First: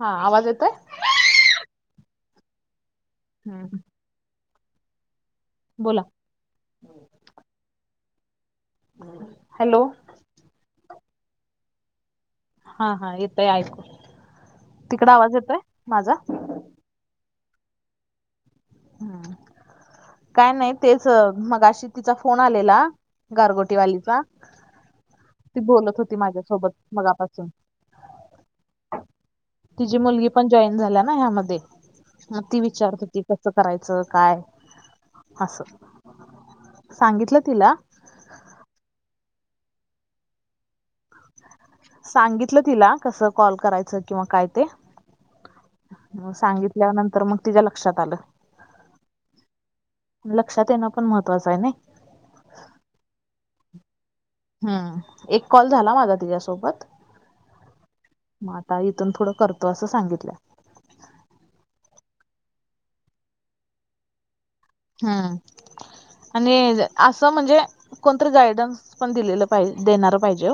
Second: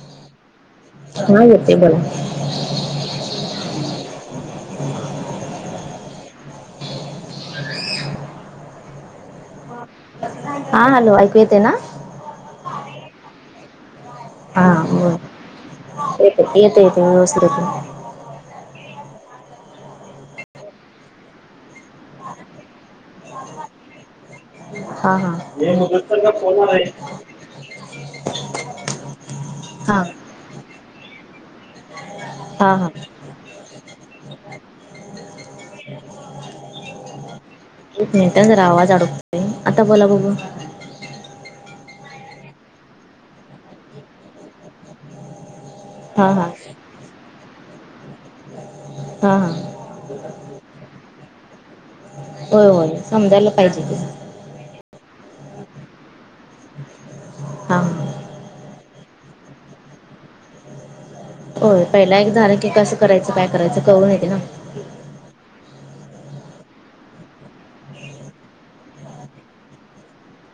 हा. आवाज येतोय? हा. येतोय बोला. हम्म. बोला. हॅलो. हा. हॅलो ऐकू येते ना? हा हा. येतय ऐकू. तिकड आवाज येतोय माझा? येतो येतो. व्यवस्थित येतो. हम्म. काय नाही. तेच मगाशी तिचा फोन आलेला. गारगोटी वालीचा. हा हा. माझ्यासोबत मगापासून [unintelligible] तिची हा मुलगी पण जॉईन झाल्या ना ह्यामध्ये? मग ती हा हा विचारत होती. कसं करायचं काय? असं सांगितलं तिला. एक मिनिट जरा आवाज अडकतोय. आता बोला बघू. सांगितलं तिला. कसं कॉल करायचं किंवा काय ते. हा म हा सांगितल्यानंतर मग तिच्या लक्षात आलं. हम्म. लक्षात येणं पण महत्त्वाचं आहे ना? होय. होय समजायला पाहिजे कि- हम्म. एक कॉल झाला माझा तिच्यासोबत. हां. मग आता इथून थोडं करतो असं सांगितलंय. होय. पहिला एक झाला की कसं करायचं? काय करायचं? कळुन येते ना. हं. आणि असं म्हणजे, कोणतरी गायडन्स पण दिलेलं पाहिजे. देणार पाहिजे.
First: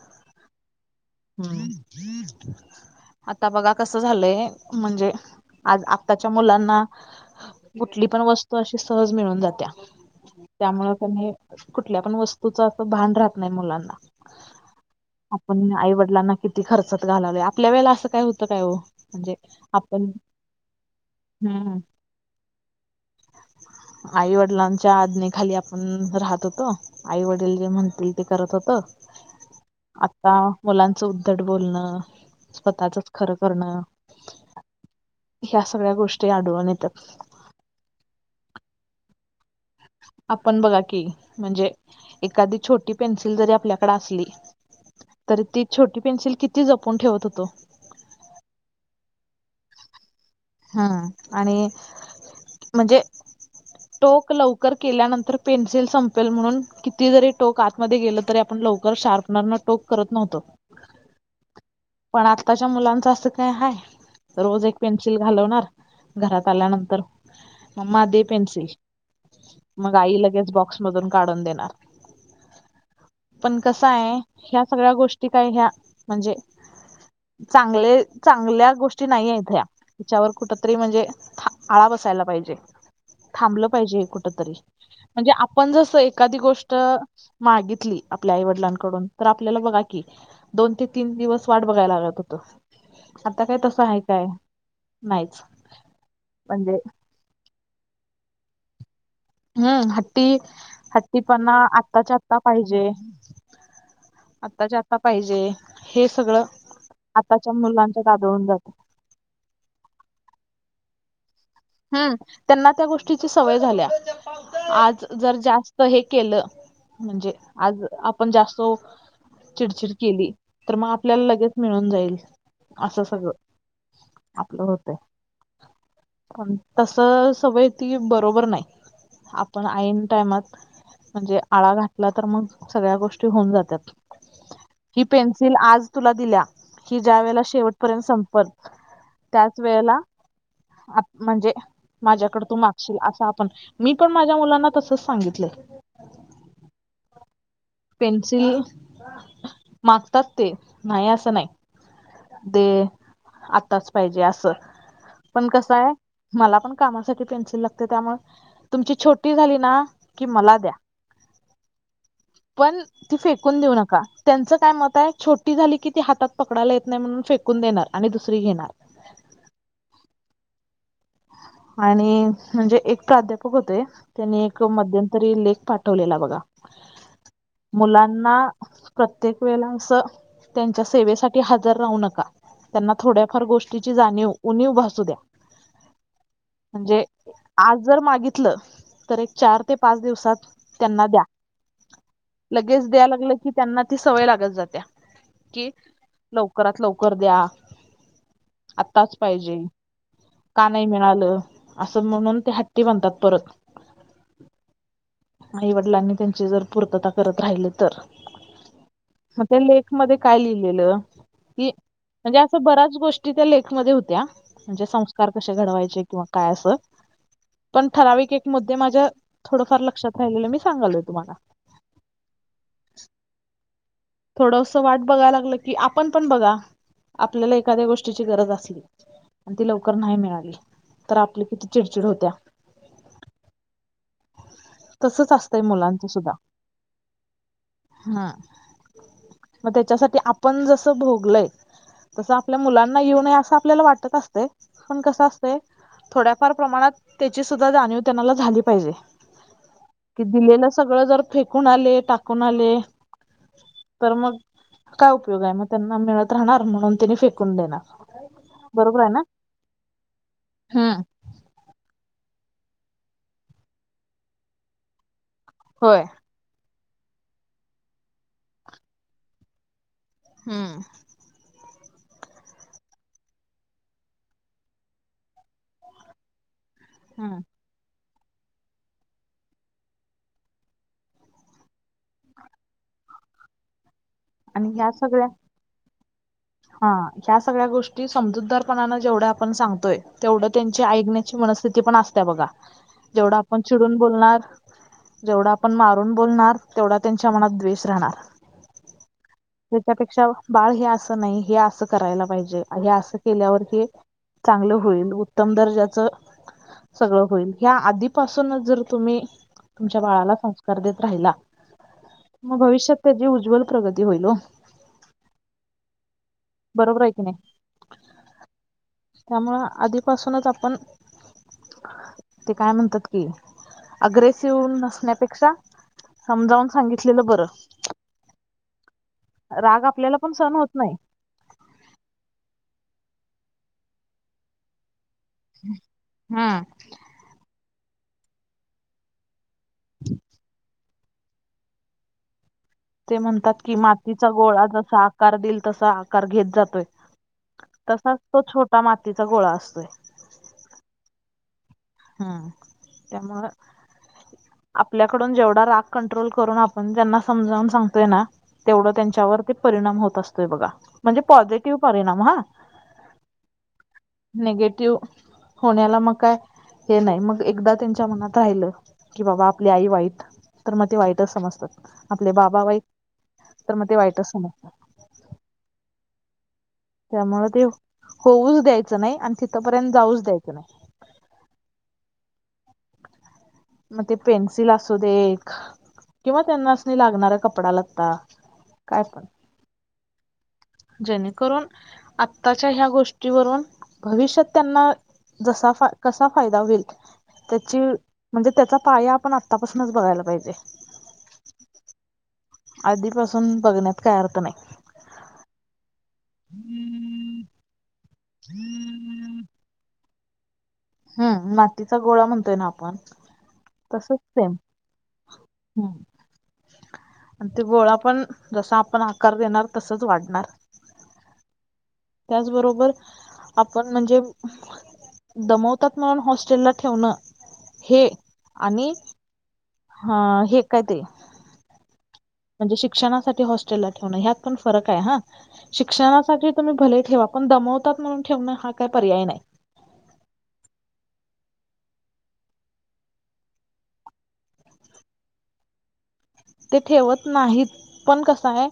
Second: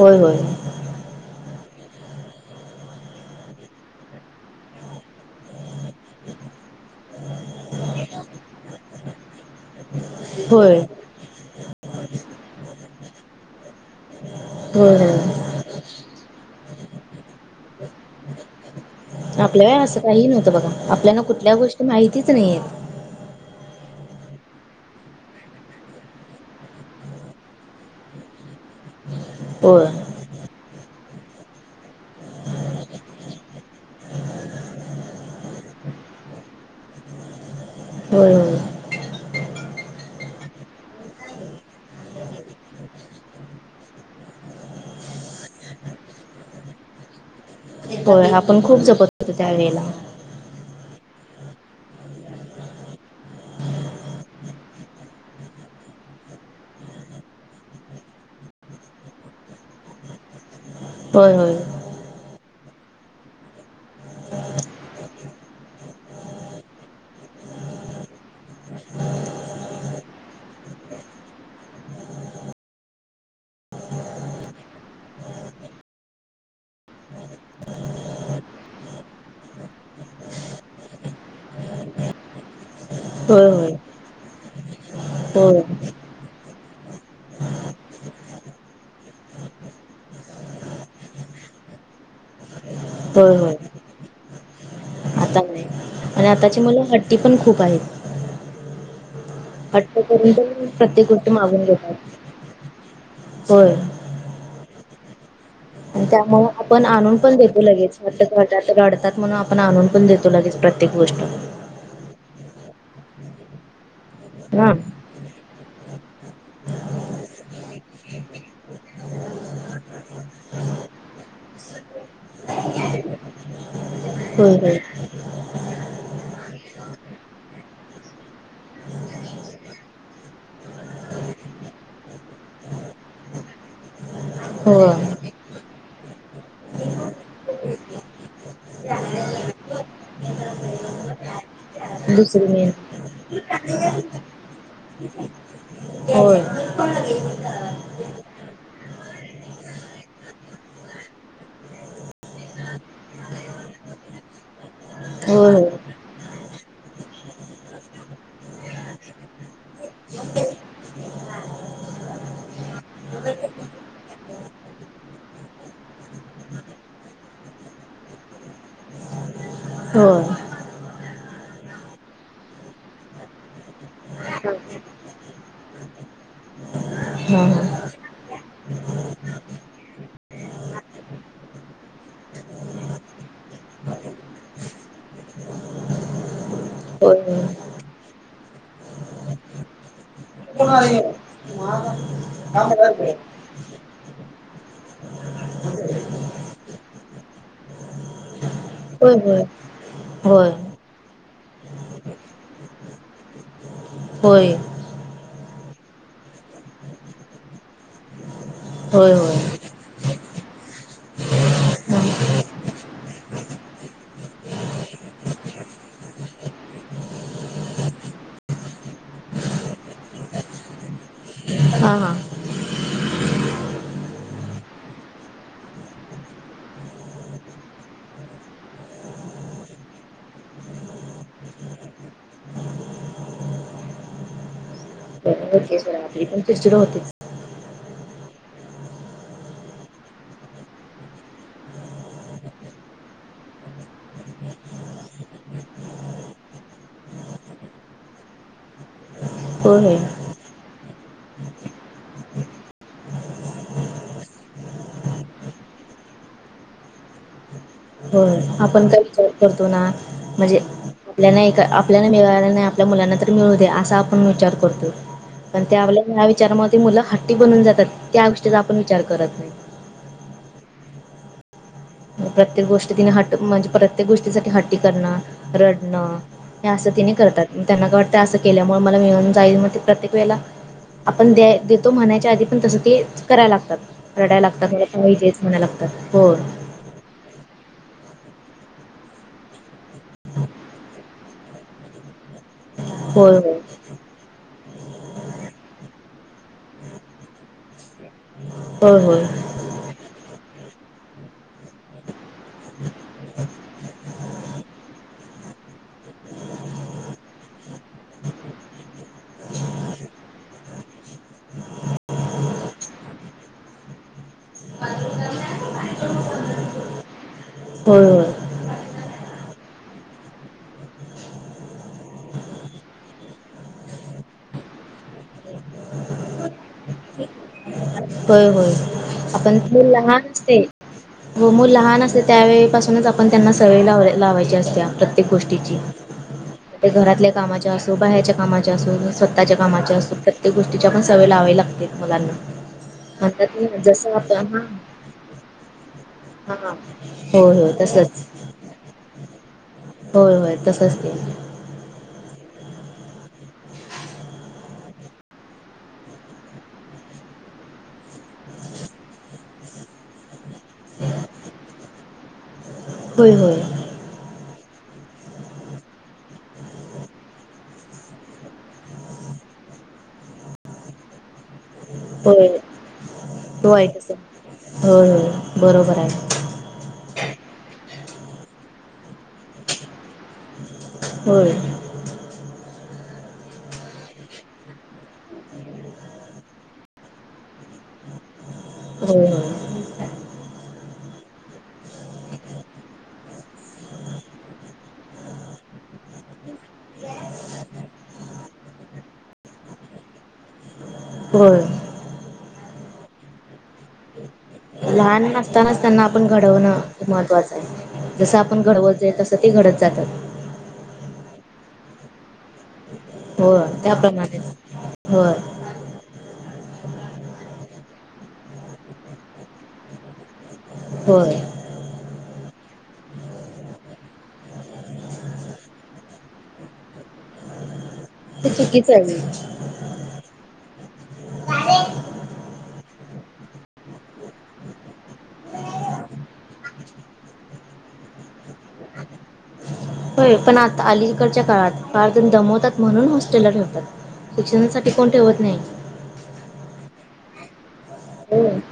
होय होय. [inaudible] आता बघा कस झालंय म्हणजे आज आत्ताच्या मुलांना कुठली पण वस्तू अशी सहज मिळून जात्या. होय त्यामुळे त्यांनी कुठल्या पण वस्तूच अस भान राहत नाही मुलांना. होय. पण आई वडलांना किती खर्चात घालावले. आपल्या वेळेला असं काय होतं काय ओ? आपल्या वेळी असं काही नव्हतं बघा आपल्याला कुठल्या हम्म गोष्टी माहितीच नाहीयत. आई वडिलांच्या आज्ञे खाली आपण राहत होतो. आई वडील जे म्हणतील ते करत होतो. होय. आता मुलांचं उद्धट बोलणं, स्वतःचच खरं करणं ह्या सगळ्या गोष्टी आढळून येतात. होय होय. आपण बघा की म्हणजे एखादी छोटी पेन्सिल जरी आपल्याकडे असली तर ती छोटी पेन्सिल किती जपून ठेवत होतो. होय आपण खूप जपत होतो त्या वेळेला. हा आणि म्हणजे टोक लवकर केल्यानंतर पेन्सिल संपेल म्हणून किती जरी टोक आत मध्ये गेलं तरी आपण लवकर शार्पनर न टोक करत नव्हतो. होय होय. पण आत्ताच्या मुलांचं असं काय आहे. रोज एक पेन्सिल घालवणार घरात आल्यानंतर ममा दे पेन्सिल. मग आई लगेच बॉक्स मधून काढून देणार. पण कसा आहे ह्या सगळ्या गोष्टी काय ह्या म्हणजे चांगले, चांगल्या गोष्टी नाहीयेत या. हिच्यावर कुठ तरी म्हणजे आळा बसायला पाहिजे होय, थांबलं होय. पाहिजे हे कुठतरी. म्हणजे होय. आपण जसं एखादी गोष्ट मागितली आपल्या आईवडलांकडून तर आपल्याला बघा की दोन ते तीन दिवस वाट बघायला लागत होत होय, आता होय. काय तसं आहे काय? नाहीच. आता नाही आणि आताची म्हणजे मुलं हट्टी पण खूप आहेत. हम्म हट्ट हट्टी करून पण प्रत्येक गोष्ट हट्टीपणा मागून घेतात. आत्ताच्या आत्ता पाहिजे. होय. आताच्या आता पाहिजे आणि हे सगळं त्यामुळे आपण आणून पण आताच्या देतो लगेच. मुलांच्या ग हट्ट आदळून करतात, जाते. रडतात म्हणून आपण आणून पण देतो लगेच प्रत्येक गोष्ट. हम् त्यांना त्या गोष्टीची सवय झाल्या हां. आज जर जास्त हे केलं म्हणजे आज आपण जास्त चिडचिड केली तर मग आपल्याला लगेच मिळून जाईल असं सगळं. होय, आपलं होय. होतय. पण तस सवय ती बरोबर नाही आपण आयन टाइमात म्हणजे आळा घातला तर मग सगळ्या गोष्टी होऊन जातात. ही होय. पेन्सिल आज तुला दिल्या हि ज्या वेळेला शेवटपर्यंत संपल त्याच वेळेला म्हणजे माझ्याकड दुसरी तू मेन. मागशील असं आपण मी पण माझ्या मुलांना तसच सांगितलंय. होय. पेन्सिल मागतात ते नाही असं नाही. दे आत्ताच पाहिजे असं. पण होय, कसं आहे होय. मला पण कामासाठी पेन्सिल लागते त्यामुळे तुमची छोटी झाली ना की मला द्या. पण ती फेकून देऊ नका. त्यांचं काय मत आहे छोटी झाली की ती हातात पकडायला येत नाही म्हणून फेक कून देणार आणि दुसरी घेणार. होय. आणि म्हणजे एक प्राध्यापक होते. त्यांनी एक मध्यंतरी लेख पाठवलेला बघा. हां ह. मुलांना प्रत्येक वेळा असं त्यांच्या सेवेसाठी हजर राहू नका, त्यांना थोड्याफार गोष्टीची जाणीव उणीव भासू द्या. म्हणजे होय, होय. आज जर मागितलं तर एक चार ते पाच दिवसात त्यांना द्या [unintelligible] लगेच द्याय होय. लागलं की त्यांना ती सवय लागत जात्या. की लवकरात लवकर द्या. आत्ताच पाहिजे होय. का नाही मिळालं असं म्हणून ते हट्टी बनतात परत होय. आई वडिलांनी त्यांची जर पूर्तता करत राहिले तर होय, होय. मग त्या लेख मध्ये काय लिहिलेलं? की, हा म्हणजे असं बऱ्याच गोष्टी त्या लेख मध्ये होत्या म्हणजे संस्कार कसे घडवायचे किंवा काय अस. पण ठराविक एक मुद्दे माझ्या थोडंफार लक्षात राहिलेलं मी सांगालोय तुम्हाला, हा, हा- थोडंसं वाट बघायला लागलं की आपण पण बघा आपल्याला एखाद्या गोष्टीची गरज असली, आणि ती लवकर नाही मिळाली तर आपल्या किती चिडचिड होत्या तसंच असतंय मुलां ते पण टेस्टड होते [unintelligible] हा, मग त्याच्यासाठी आपण जस भोगलय तसं आपल्या मुलांना येऊ नये असं आपल्याला वाटत असते. पण कसं असते थोड्याफार प्रमाणात त्याची सुद्धा जाणीव त्यांनाला झाली पाहिजे. होय. दिलेलं सगळं जर, फेकून आले, टाकून आले तर मग काय उपयोग आहे. मग त्यांना मिळत राहणार म्हणून तिने फेकून देणार, होय आपण काय बरोबर आहे ना विचार करतो ना म्हणजे हम्म आपल्या नायक आपल्याला मिेळाला नाही आपल्या मुलांना तर मिळू दे असा आपण विचार करतो. कारण त्या होय आपल्या ह्या विचारामध्ये ते मुलं हट्टी बनून जातात. त्या गोष्टीचा आपण विचार करत नाही. हम्म. प्रत्येक गोष्टी तिने ह, म्हणजे प्रत्येक गोष्टीसाठी हट्टी करणं, रडणं, हे असं त्यानी हम्म करतात. त्यांना काय वाटत असं केल्यामुळे मला मिळून, जाईल म ते प्रत्येक वेळेला आपण द्या तो म्हणायच्या आधी पण तसं ते करायला लागतात, रडायला लागतात, आणि ह्या ख सगळ्या पाहिजेच म्हणाय लागतात. हो हा, ह्या सगळ्या गोष्टी समजूतदारपणान जेवढं आपण सांगतोय तेवढं त्यांचे ऐकण्या मनस्थिती पण असते बघा, जेवढा होय आपण चिडून बोलणार जेवढा आपण मारून बोलणार, तेवढा त्यांच्या मनात द्वेष राहणार. होय, होय, त्याच्यापेक्षा बाळ हे असं नाही हे असं करायला पाहिजे हे असं केल्यावर हे चांगलं होईल उत्तम दर्जाचं सगळं होईल ह्या आधीपासूनच जर तुम्ही तुमच्या बाळाला संस्कार देत राहिला, मग भविष्यात त्याची उज्ज्वल प्रगती होईल. [unintelligible] बरोबर आहे की नाही? होय, होय- त्यामुळे आधीपासूनच आपण ते काय म्हणतात कि, अग्रेसिव्ह नसण्यापेक्षा समजावून सांगितलेलं बरं. होय होय आपण राग आपल्याला पण [inaudible] सहन ते होत नाही हो मूल लहान असते त्यावेळीपासूनच आपण त्यांना सवय लाव लावायची असत्या प्रत्य प्रत्येक गोष्टीची हम्म ते घरातल्या कामाच्या असो बाहेरच्या कामाच्या असो स्वतःच्या कामाच्या असून प्रत्येक गोष्टीच्या पण सवय लावाय लागते मुलांना ते म्हणतात की ना जसं मातीचा आपण गोळा जसा आकार देईल तसा आकार घेत हा हा जातोय होय होय तसच ता मातीचा गोळा असतोय होय होय तसच ते हम् त्यामुळं आपल्याकडून जेवढा राग कंट्रोल करून आपण त्यांना समजावून सांगतोय ना तेवढं त्यांच्यावर ते परिणाम होत असतोय बघा म्हणजे पॉझिटिव्ह परिणाम हा होय हो नेगेटिव्ह होण्याला मग काय हे नाही मग एकदा त्यांच्या मनात राहिलं की बाबा आपली आई वाईट तर मग ते वाईटच समजतात, आपले होय बाबा वाईट तर मग ते वाईट असेल वाईटच समजतात होय होय बरोबर आहे त्यामुळं ते होऊच द्यायचं नाही आणि तिथंपर्यंत जाऊच द्यायचं नाही होय मग ते पेन्सिल असू दे ख किंवा त्यांनासनी लागणारा कपडा लत्ता काय पण होय होय जेणेकरून आत्ताच्या ह्या गोष्टीवरून भविष्यात त्यांना जसा फा कसा फायदा होईल त्याची म्हणजे त्याचा पाया आपण आतापासूनच बघायला पाहिजे होय आधीपासून बघण्यात काय अर्थ नाही लहान असतानाच त्यांना आपण घडवणं हे महत्त्वाचं आहे जसं आपण घडवत जाईल तस ती घडत जातात हम्म मातीचा गोळा म्हणतोय ना आपण हो तसच त्याप्रमाणेच सेम होय हम्म आणि ते गोळा पण जसं आपण आकार देणार तसंच वाढणार. होय. त्याचबरोबर आपण म्हणजे दमवतात म्हणून हॉस्टेलला ठेवणं हे चुकीच आहे हा हे काय ते म्हणजे शिक्षणासाठी हॉस्टेलला ठेवणं ह्यात पण फरक आहे हा. शिक्षणासाठी तुम्ही भले ठेवा पण दमवतात म्हणून ठेवणं हा काय पर्याय नाही. होय पण आता अलीकडच्या काळात फारजन दमवतात म्हणून हॉस्टेलला ठेवतात शिक्षणासाठी कोण ठेवत नाही ते ठेवत नाहीत पण हो कसं हाय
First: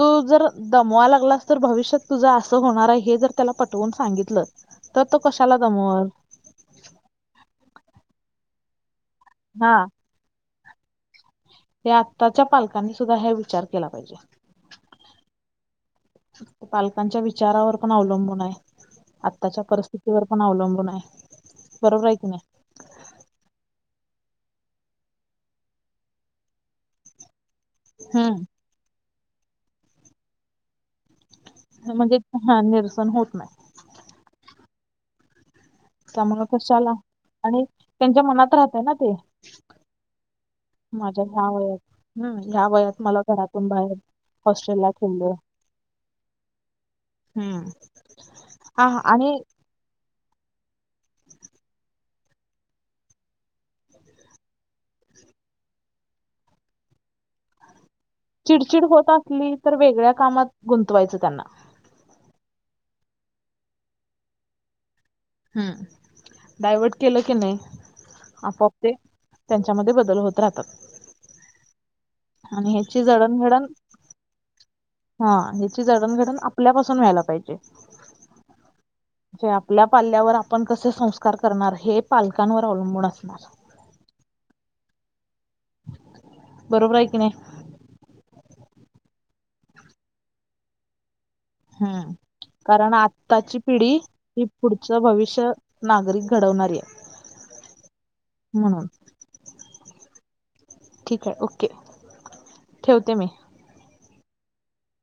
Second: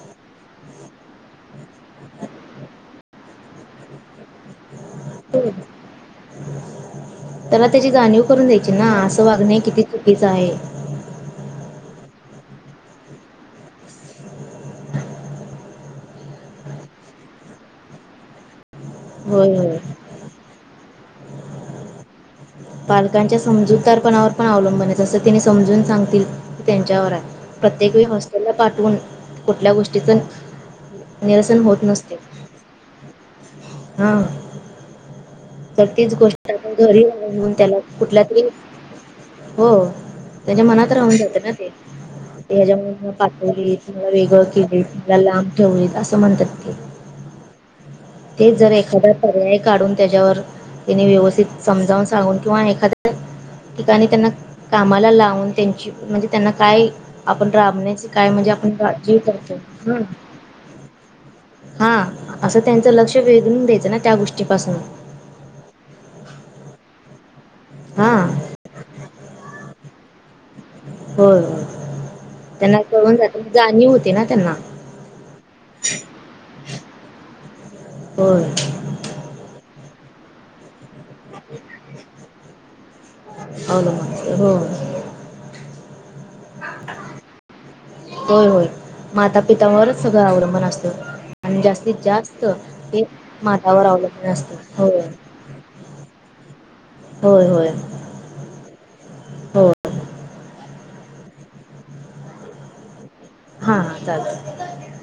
तू जर दमवा लागलास तर भविष्यात तुझं असं होणार आहे हे जर त्याला पटवून सांगितलं तर तो हो कशाला दमवल. त्याला त्याची जाणीव करून द्यायची ना असं वागणं हे हा किती चुकीचं आहे हे आत्ताच्या पालकांनी सुद्धा हे विचार केला पाहिजे पालकांच्या विचारावर पण अवलंबून हाय. होय आत्ताच्या होय परिस्थितीवर पण अवलंबून हाय, बरोबर आहे की नाही? पालकांच्या समजूतारपणावर पण अवलंबन आहे असं तिने समजून सांगतील त्यांच्यावर हाय. प्रत्येक वेळी हम्म हॉस्टेलला पाठवून कुठल्या गोष्टीचं निरसन होत म्हणजे हा निरसन होत न्हाय. हा तर तीच त्यामुळे गोष्ट आपण कशाला घरी राहून आणि त्याला त्यांच्या कुठल्या तरी मनात राहतय ना ते हो त्याच्या मनात राहून माझ्या जातं ह्या ना ते वयात हम्म ह्या वयात ह्याच्यामुळे मला घरातून कापली बाहेर की वेगळं केली. हॉस्टेलला ठेवलं लांब ठेवल असं म्हणतात ते. हम्म ते जर हा हा. एखादा आणि पर्याय काढून त्याच्यावर त्यांनी व्यवस्थित समजावून सांगून किंवा एखाद्या ठिकाणी त्यांना कामाला लावून त्यांची म्हणजे त्यांना काय आपण राबण्या काय म्हणजे आपण चिडचिड होत काळजी असली करतो? तर हम्म. वेगळ्या कामात गुंतवायचं त्यांना हा. असं त्यांच लक्ष वेधून द्यायचं ना त्या गोष्टीपासून. हम्म. डायवट केलं किणी हा. आपोआप ते त्यांच्यामध्ये बदल होत राहतात. होय हो. आणि त्यांना ह्याची कळून जात जडणघडण जाणीव होती ना त्यांना. हा. ह्याची जडणघडण आपल्यापासून व्हायला पाहिजे. होय. म्हणजे आपल्या पाल्यावर आपण कसे संस्कार करणार हे पालकांवर अवलंबून असणार. अवलंबून हो. बरोबर हाय किणी? होय होय. माता पितावरच सगळं अवलंबून असतय. आणि जास्तीत हम्म जास्त कारण हे आत्ताची मातावर पिढी अवलंबून ही असत. हो. पुढचं भविष्य नागरिक घडवणारी. होय होय. म्हणून हो ठीक आहे ओके. ठेवते मी. हा चालत.